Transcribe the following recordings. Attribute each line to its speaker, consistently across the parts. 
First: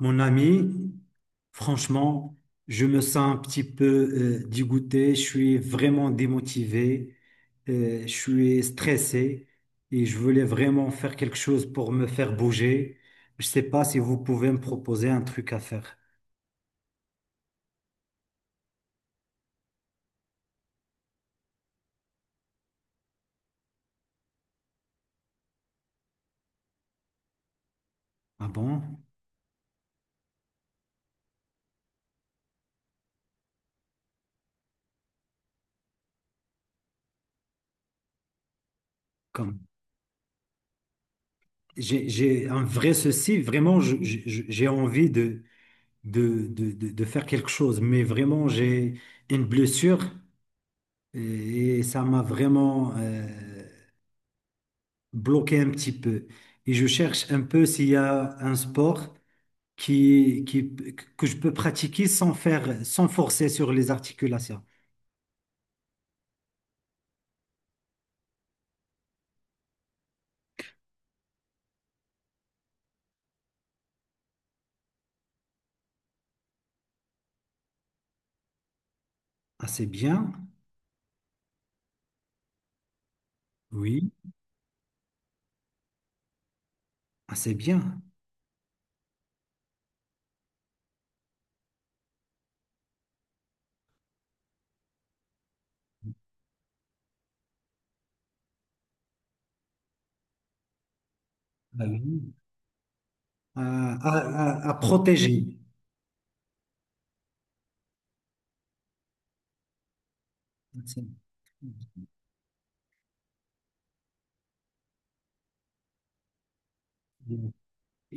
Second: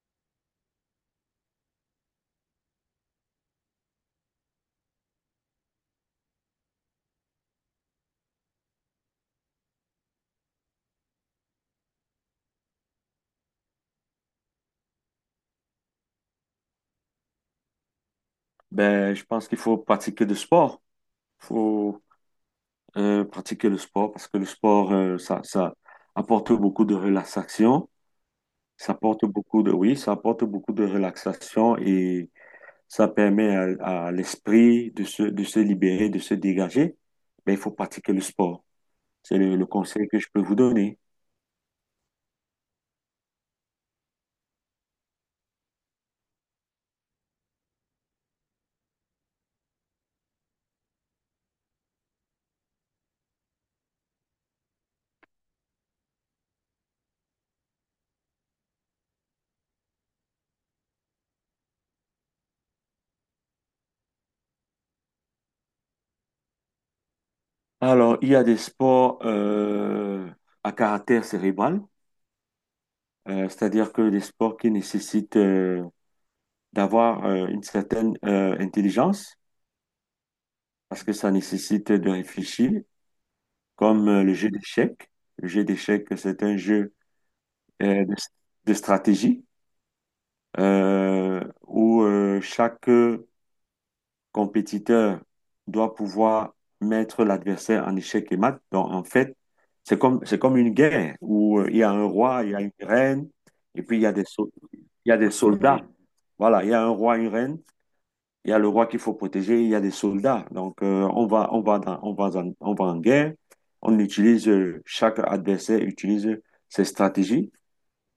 Speaker 1: Mon ami, franchement, je me sens un petit peu dégoûté, je suis vraiment démotivé, je suis stressé et je voulais vraiment faire quelque chose pour me faire bouger. Je ne sais pas si vous pouvez me proposer un truc à faire.
Speaker 2: Ben, je pense qu'il faut pratiquer du sport. Il faut pratiquer le sport parce que le sport, ça apporte beaucoup de relaxation.
Speaker 1: Ah
Speaker 2: Ça
Speaker 1: bon?
Speaker 2: apporte beaucoup de, oui, ça apporte beaucoup de relaxation et ça permet à l'esprit de se libérer, de se dégager. Ben, il faut pratiquer le sport. C'est
Speaker 1: Comme
Speaker 2: le conseil que je peux vous donner.
Speaker 1: j'ai un vrai souci, vraiment, j'ai envie de faire quelque chose, mais vraiment, j'ai une blessure et ça m'a vraiment... bloqué un petit peu. Et je cherche un peu s'il y a un sport qui, qui, que je peux pratiquer sans faire, sans forcer sur les articulations.
Speaker 2: Alors, il y a des sports à caractère cérébral, c'est-à-dire que des sports qui nécessitent d'avoir une certaine intelligence,
Speaker 1: Ah, c'est bien.
Speaker 2: parce que ça nécessite de réfléchir, comme
Speaker 1: Oui.
Speaker 2: le jeu d'échecs. Le jeu d'échecs, c'est un jeu
Speaker 1: Ah, c'est bien.
Speaker 2: euh, de, de stratégie où chaque compétiteur doit pouvoir mettre l'adversaire en échec et mat. Donc, en fait, c'est comme une guerre où il y
Speaker 1: Ah
Speaker 2: a un
Speaker 1: oui.
Speaker 2: roi, il y a une reine, et
Speaker 1: À,
Speaker 2: puis
Speaker 1: à- à
Speaker 2: il y a des
Speaker 1: protéger.
Speaker 2: soldats. Voilà, il y a un roi, une reine, il y a le roi qu'il faut protéger, il y a des soldats. Donc,
Speaker 1: C'est-
Speaker 2: on va en guerre. On utilise, chaque adversaire utilise ses stratégies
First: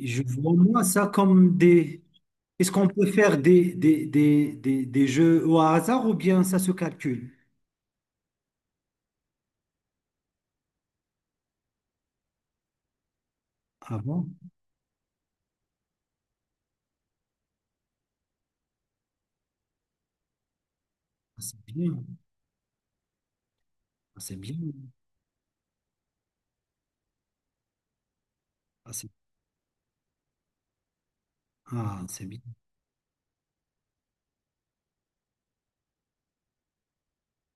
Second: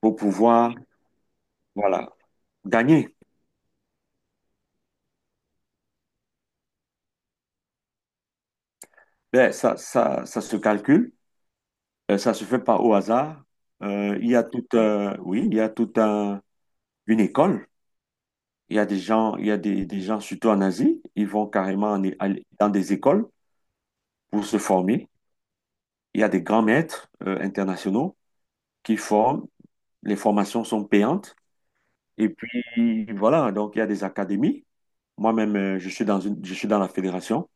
Speaker 2: pour
Speaker 1: vois
Speaker 2: pouvoir,
Speaker 1: moi ça comme des...
Speaker 2: voilà,
Speaker 1: Est-ce qu'on peut
Speaker 2: gagner.
Speaker 1: faire des jeux au hasard ou bien ça se calcule?
Speaker 2: Ben, ça se calcule, ça se fait pas au hasard.
Speaker 1: Ah bon?
Speaker 2: Il y a toute, Oui, il y a toute un- une école. Il y a des gens, il y a des gens, surtout en Asie, ils
Speaker 1: Ah,
Speaker 2: vont
Speaker 1: c'est
Speaker 2: carrément
Speaker 1: bien.
Speaker 2: aller dans des écoles
Speaker 1: Ah, c'est
Speaker 2: pour
Speaker 1: bien.
Speaker 2: se former. Il y a des grands maîtres, internationaux
Speaker 1: Ah,
Speaker 2: qui
Speaker 1: c'est
Speaker 2: forment. Les formations sont payantes.
Speaker 1: c'est
Speaker 2: Et
Speaker 1: bien.
Speaker 2: puis, voilà, donc il y a des académies. Moi-même, je suis dans la fédération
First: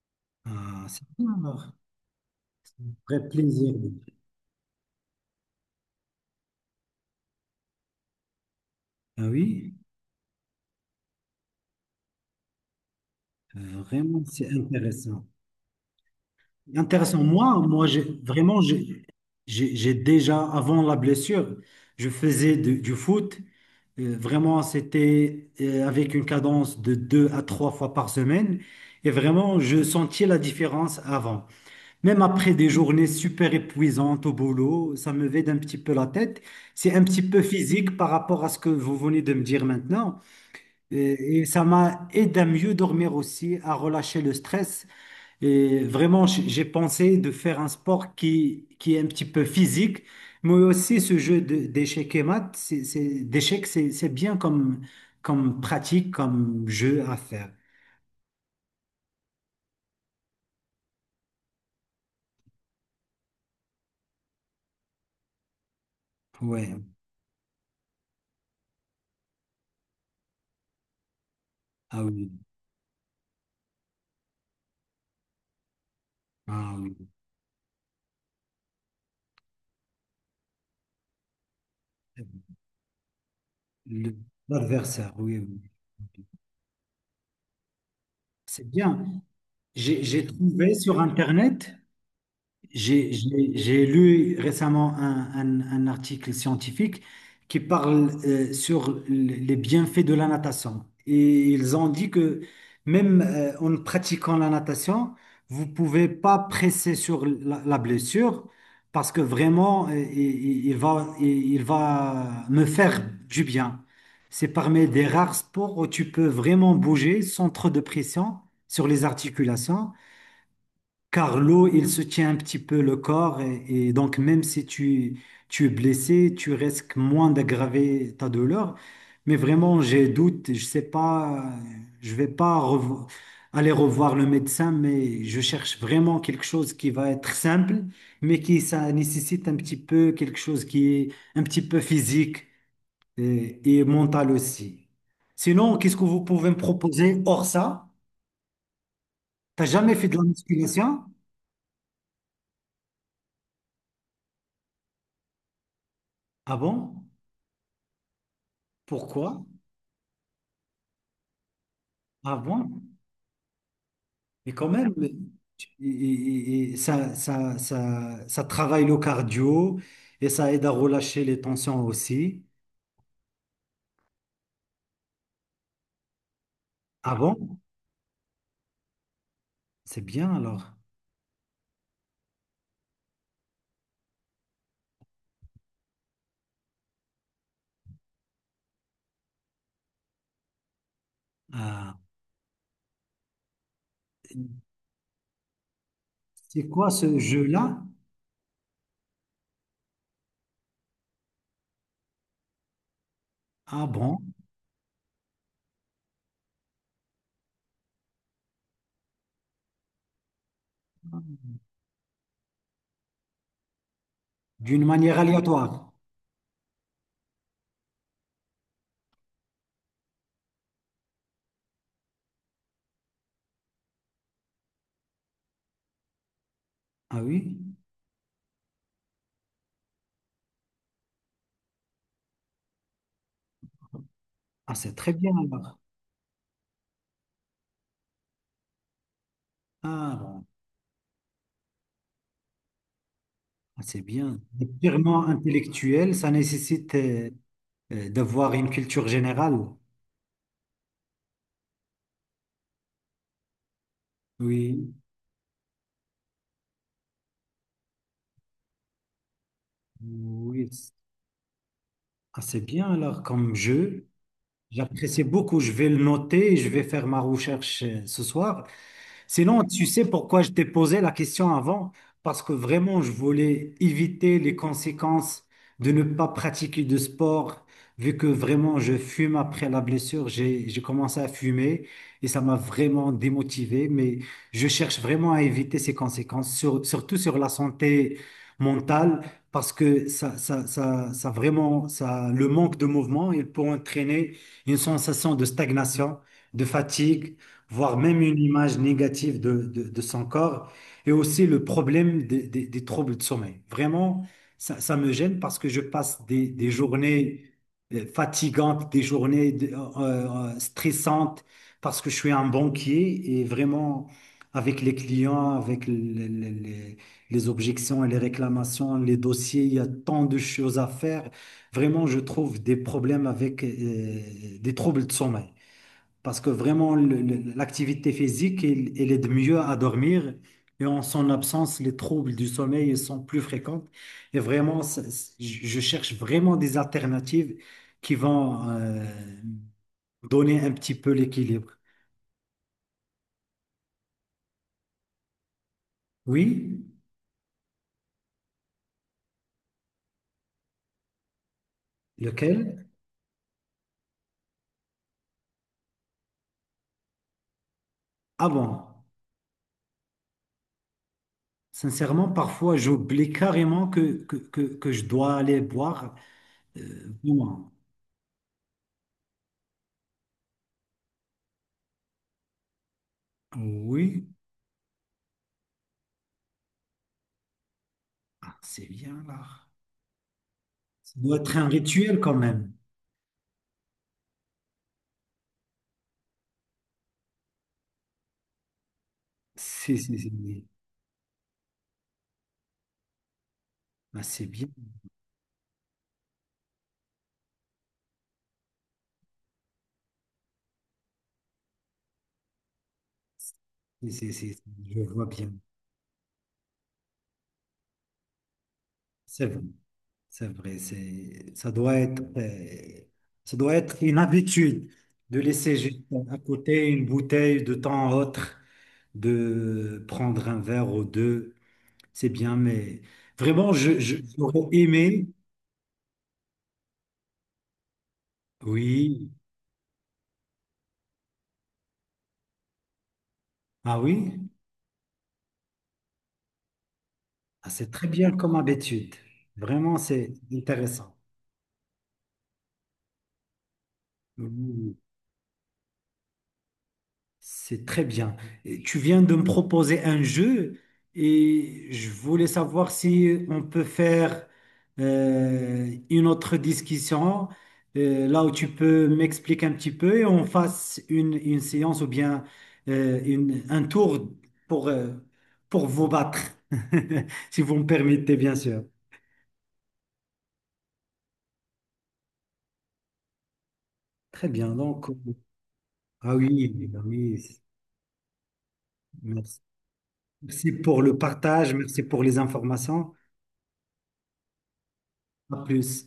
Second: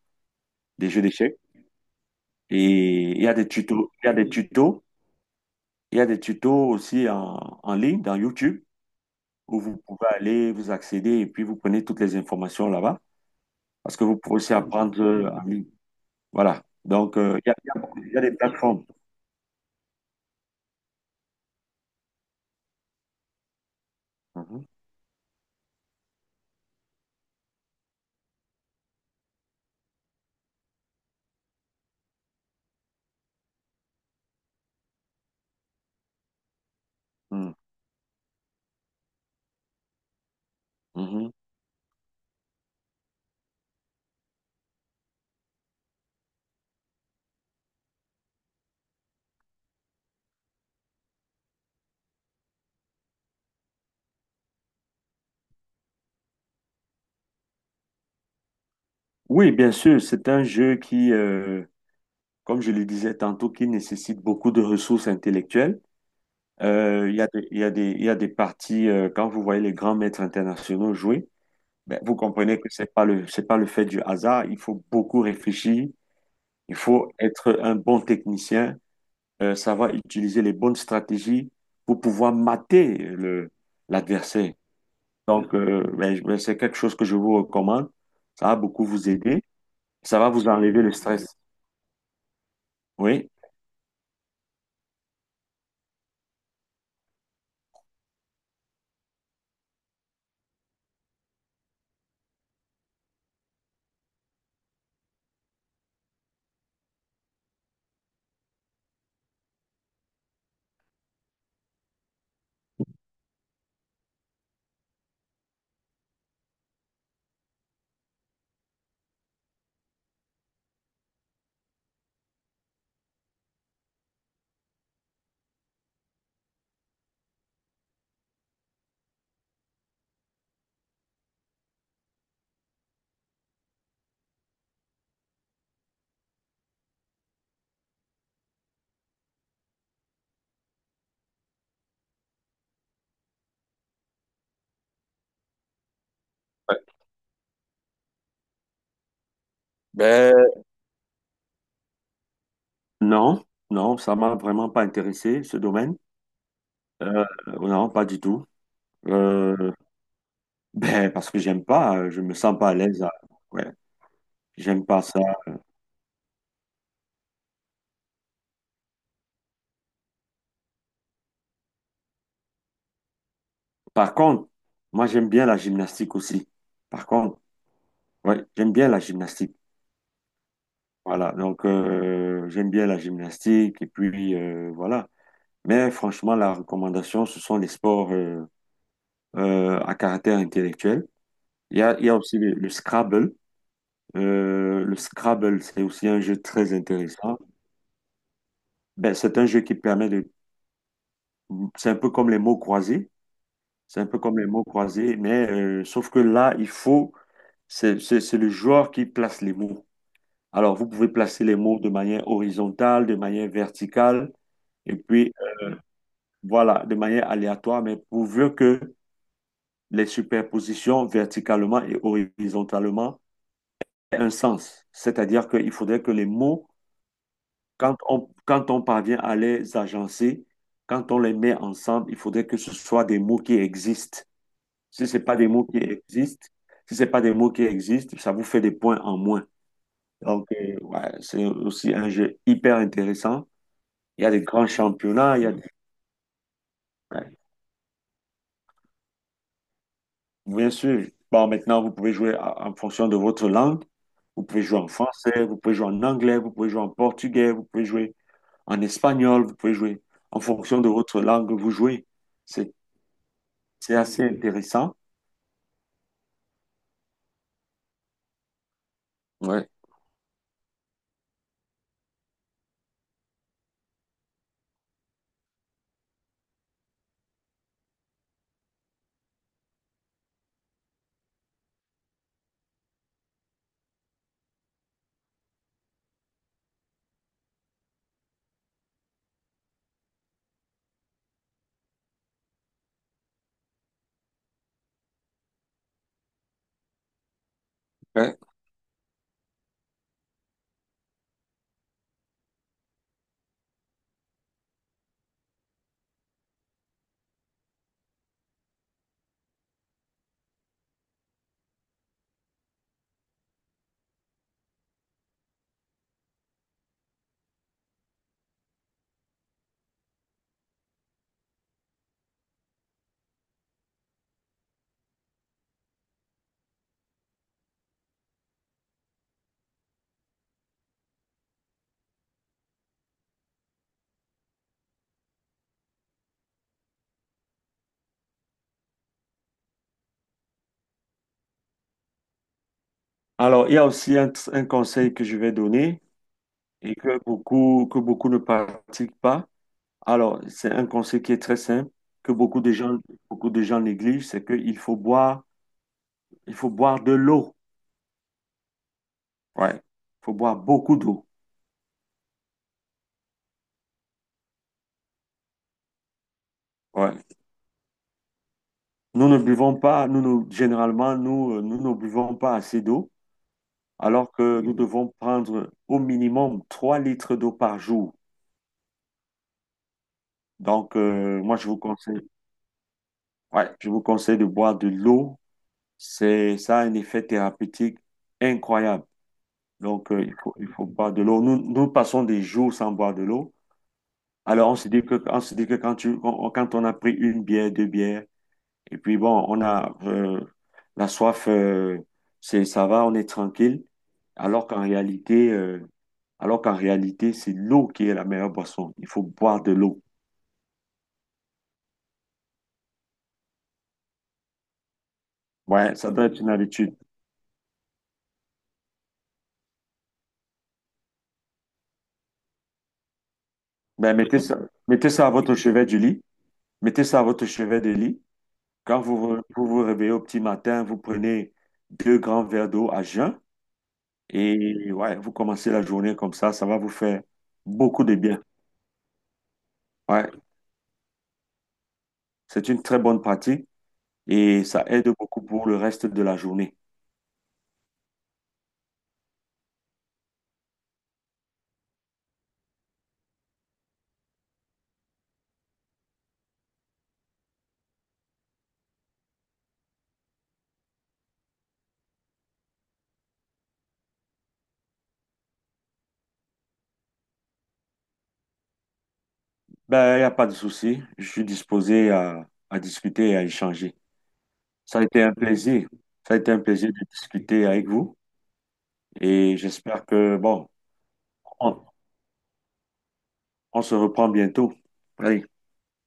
Speaker 1: Ah,
Speaker 2: des
Speaker 1: c'est
Speaker 2: jeux
Speaker 1: bien
Speaker 2: d'échecs.
Speaker 1: alors.
Speaker 2: Et
Speaker 1: Vrai
Speaker 2: il y a des
Speaker 1: plaisir,
Speaker 2: tutos, il y a
Speaker 1: oui.
Speaker 2: des tutos, il y a des tutos aussi en ligne, dans YouTube,
Speaker 1: Ah
Speaker 2: où
Speaker 1: oui,
Speaker 2: vous pouvez aller, vous accéder, et puis vous prenez toutes les informations là-bas, parce que vous
Speaker 1: vraiment,
Speaker 2: pouvez
Speaker 1: c'est
Speaker 2: aussi apprendre
Speaker 1: intéressant.
Speaker 2: en ligne. Voilà. Donc,
Speaker 1: Intéressant. Moi, j'ai
Speaker 2: il y a des
Speaker 1: vraiment,
Speaker 2: plateformes.
Speaker 1: j'ai déjà, avant la blessure, je faisais du foot. Vraiment,
Speaker 2: Mhm.
Speaker 1: c'était avec une cadence de deux à trois fois par semaine. Et vraiment, je sentais la différence avant. Même après des journées super épuisantes au boulot, ça me vide un petit peu la tête. C'est un petit peu
Speaker 2: Mhm.
Speaker 1: physique par rapport à ce que vous venez de me dire maintenant.
Speaker 2: Mhm.
Speaker 1: Et ça m'a aidé à mieux dormir aussi, à relâcher le stress. Et vraiment, j'ai pensé de faire un sport qui est un petit peu physique, mais aussi ce d'échecs et maths, d'échecs, c'est bien comme, comme pratique, comme jeu à faire.
Speaker 2: Oui, bien sûr, c'est un jeu qui, comme je le disais tantôt, qui nécessite beaucoup de ressources intellectuelles.
Speaker 1: Ouais.
Speaker 2: Il y a des parties, quand vous voyez les grands maîtres internationaux jouer, ben,
Speaker 1: Ah
Speaker 2: vous
Speaker 1: oui.
Speaker 2: comprenez que c'est pas le fait du hasard. Il faut beaucoup réfléchir. Il
Speaker 1: Ah oui.
Speaker 2: faut être un bon technicien, savoir utiliser les bonnes stratégies pour pouvoir mater
Speaker 1: Le-
Speaker 2: l'adversaire.
Speaker 1: L'adversaire, oui,
Speaker 2: Donc,
Speaker 1: oui.
Speaker 2: ben, ben, c'est quelque chose que je vous recommande. Ça va
Speaker 1: C'est
Speaker 2: beaucoup
Speaker 1: bien.
Speaker 2: vous aider.
Speaker 1: J'ai
Speaker 2: Ça
Speaker 1: j'ai
Speaker 2: va vous
Speaker 1: trouvé
Speaker 2: enlever le
Speaker 1: sur
Speaker 2: stress.
Speaker 1: Internet.
Speaker 2: Oui.
Speaker 1: J'ai lu récemment un article scientifique qui parle sur les bienfaits de la natation. Et ils ont dit que même en pratiquant la natation, vous pouvez pas presser sur la blessure parce que vraiment, il va, il va me faire du bien. C'est parmi des rares sports où tu peux vraiment bouger sans trop de pression sur les articulations. Car l'eau, il soutient un petit peu le corps et donc même si tu es blessé, tu risques moins d'aggraver ta douleur. Mais vraiment, j'ai doute, je sais pas, je vais pas revo- aller revoir le médecin, mais je cherche vraiment quelque chose qui va être simple, mais qui ça nécessite un petit peu quelque chose qui est un petit peu physique et mental aussi. Sinon, qu'est-ce que vous pouvez me
Speaker 2: Ouais.
Speaker 1: proposer hors ça? T'as jamais fait de la
Speaker 2: Ben,
Speaker 1: musculation?
Speaker 2: non, non, ça m'a vraiment pas intéressé, ce domaine.
Speaker 1: Ah bon?
Speaker 2: Non, pas du tout.
Speaker 1: Pourquoi?
Speaker 2: Euh, ben, parce que j'aime pas, je me
Speaker 1: Ah
Speaker 2: sens pas
Speaker 1: bon?
Speaker 2: à l'aise. Ouais,
Speaker 1: Mais quand
Speaker 2: j'aime
Speaker 1: même,
Speaker 2: pas ça.
Speaker 1: et ça travaille le cardio et ça aide à relâcher les tensions aussi.
Speaker 2: Par contre, moi, j'aime bien la gymnastique aussi. Par
Speaker 1: Ah
Speaker 2: contre,
Speaker 1: bon?
Speaker 2: ouais, j'aime bien la gymnastique.
Speaker 1: C'est bien alors.
Speaker 2: Voilà, donc j'aime bien la gymnastique et puis voilà. Mais franchement, la recommandation, ce sont les sports à caractère intellectuel.
Speaker 1: Ah,
Speaker 2: Il y a aussi le Scrabble. Le Scrabble, c'est aussi un jeu
Speaker 1: c'est
Speaker 2: très
Speaker 1: quoi ce
Speaker 2: intéressant.
Speaker 1: jeu-là?
Speaker 2: Ben, c'est un jeu qui permet de. C'est un peu comme les mots croisés.
Speaker 1: Ah
Speaker 2: C'est un
Speaker 1: bon?
Speaker 2: peu comme les mots croisés, mais sauf que là, c'est le joueur qui place les mots. Alors, vous pouvez placer les mots de manière horizontale, de manière verticale,
Speaker 1: D'une
Speaker 2: et
Speaker 1: manière
Speaker 2: puis
Speaker 1: aléatoire.
Speaker 2: voilà, de manière aléatoire, mais pourvu que les superpositions verticalement et horizontalement aient un sens. C'est-à-dire qu'il faudrait que les mots,
Speaker 1: Ah oui?
Speaker 2: quand on parvient à les agencer, quand on les met ensemble, il faudrait que ce soit des mots qui existent.
Speaker 1: Ah, c'est
Speaker 2: Si
Speaker 1: très
Speaker 2: ce n'est
Speaker 1: bien
Speaker 2: pas des mots qui
Speaker 1: alors.
Speaker 2: existent, Si ce n'est pas des mots qui existent, ça vous fait des points en moins.
Speaker 1: Ah bon.
Speaker 2: Donc, ouais, c'est aussi un jeu hyper intéressant.
Speaker 1: Ah, c'est
Speaker 2: Il y a
Speaker 1: bien.
Speaker 2: des grands
Speaker 1: C'est purement
Speaker 2: championnats, il y a des-
Speaker 1: intellectuel, ça nécessite
Speaker 2: ouais.
Speaker 1: d'avoir une culture générale.
Speaker 2: Bien sûr. Bon, maintenant, vous pouvez jouer en fonction de votre langue. Vous pouvez jouer en
Speaker 1: Oui,
Speaker 2: français, vous pouvez jouer en anglais, vous pouvez jouer en portugais, vous pouvez jouer en espagnol, vous pouvez jouer en
Speaker 1: oui.
Speaker 2: fonction de votre langue, vous jouez.
Speaker 1: Ah, c'est
Speaker 2: C'est,
Speaker 1: bien alors comme
Speaker 2: c'est
Speaker 1: jeu.
Speaker 2: assez intéressant.
Speaker 1: J'apprécie beaucoup. Je vais le noter et je vais faire ma recherche ce soir. Sinon,
Speaker 2: Ouais.
Speaker 1: tu sais pourquoi je t'ai posé la question avant? Parce que vraiment, je voulais éviter les conséquences de ne pas pratiquer de sport, vu que vraiment, je fume après la blessure. J'ai commencé à fumer et ça m'a vraiment démotivé, mais je cherche vraiment à éviter ces conséquences, surtout sur la santé mentale, parce que le manque de mouvement, il peut entraîner une sensation de stagnation, de fatigue, voire même
Speaker 2: Ouais.
Speaker 1: une image négative de son corps, et aussi le problème des troubles de sommeil. Vraiment, ça me gêne parce que je passe des journées fatigantes, des journées stressantes, parce que je suis un banquier et vraiment, avec les clients, avec les- les- les objections et les réclamations, les dossiers, il y a tant de choses à faire. Vraiment, je trouve des problèmes avec des troubles de sommeil. Parce que vraiment, l'activité physique, elle, elle aide mieux à dormir. Et en son absence, les troubles du sommeil sont plus fréquents. Et vraiment, je cherche vraiment des alternatives qui vont donner un petit peu l'équilibre.
Speaker 2: Alors, il y a aussi un conseil que je vais donner,
Speaker 1: Oui,
Speaker 2: et que beaucoup ne pratiquent pas. Alors, c'est un conseil qui est très simple, que
Speaker 1: lequel?
Speaker 2: beaucoup de gens négligent, c'est qu'il faut boire de l'eau.
Speaker 1: Ah bon,
Speaker 2: Ouais. Il faut boire beaucoup d'eau.
Speaker 1: sincèrement, parfois, j'oublie carrément que je dois aller boire.
Speaker 2: Ouais.
Speaker 1: Bon,
Speaker 2: Nous ne buvons pas, nous, nous- Généralement, nous ne buvons pas assez d'eau,
Speaker 1: oui.
Speaker 2: alors que nous devons prendre au minimum 3 litres d'eau par jour.
Speaker 1: Ah, c'est bien là.
Speaker 2: Donc,
Speaker 1: Ça doit être
Speaker 2: moi,
Speaker 1: un
Speaker 2: je vous
Speaker 1: rituel
Speaker 2: conseille,
Speaker 1: quand même.
Speaker 2: ouais, je vous conseille de boire de l'eau. Ça a un effet thérapeutique incroyable.
Speaker 1: Si,
Speaker 2: Donc,
Speaker 1: si, si, oui.
Speaker 2: il faut boire de l'eau. Nous passons des jours sans boire de l'eau.
Speaker 1: Ah, c'est bien.
Speaker 2: Alors, on se dit que quand on a pris une bière, deux bières, et puis bon, on a la soif, ça va, on est tranquille.
Speaker 1: C'est- c'est- c'est-
Speaker 2: Alors qu'en
Speaker 1: je vois
Speaker 2: réalité,
Speaker 1: bien.
Speaker 2: euh, alors qu'en réalité, c'est l'eau qui est la meilleure boisson. Il faut
Speaker 1: C'est vrai,
Speaker 2: boire de l'eau.
Speaker 1: c'est vrai. C'est, ça doit être une habitude de laisser
Speaker 2: Ouais,
Speaker 1: juste
Speaker 2: ça doit
Speaker 1: à
Speaker 2: être une
Speaker 1: côté
Speaker 2: habitude.
Speaker 1: une bouteille de temps à autre, de prendre un verre ou deux. C'est bien, mais vraiment,
Speaker 2: Ben,
Speaker 1: j'aurais
Speaker 2: mettez
Speaker 1: aimé.
Speaker 2: ça à votre chevet du lit. Mettez ça à votre chevet du lit. Quand
Speaker 1: Oui.
Speaker 2: vous vous réveillez au petit matin, vous prenez deux grands verres d'eau à jeun.
Speaker 1: Ah oui?
Speaker 2: Et ouais, vous commencez la journée comme ça va vous faire
Speaker 1: Ah, c'est
Speaker 2: beaucoup
Speaker 1: très
Speaker 2: de
Speaker 1: bien
Speaker 2: bien.
Speaker 1: comme habitude. Vraiment,
Speaker 2: Ouais,
Speaker 1: c'est intéressant.
Speaker 2: c'est une très bonne pratique et ça
Speaker 1: Oui.
Speaker 2: aide beaucoup pour le reste de la journée.
Speaker 1: C'est très bien. Et tu viens de me proposer un jeu et je voulais savoir si on peut faire une autre discussion là où tu peux m'expliquer un petit peu et on fasse une séance ou bien un tour pour, euh, pour vous battre, si vous me permettez, bien sûr.
Speaker 2: Ben, il n'y a pas de souci. Je suis disposé à discuter et à échanger.
Speaker 1: Très bien.
Speaker 2: Ça a
Speaker 1: Donc,
Speaker 2: été un plaisir.
Speaker 1: ah
Speaker 2: Ça a été un
Speaker 1: oui,
Speaker 2: plaisir
Speaker 1: ah
Speaker 2: de
Speaker 1: oui,
Speaker 2: discuter avec vous et
Speaker 1: merci.
Speaker 2: j'espère que, bon,
Speaker 1: Merci pour le partage,
Speaker 2: on,
Speaker 1: merci pour les informations.
Speaker 2: on se reprend bientôt. Allez.
Speaker 1: À plus.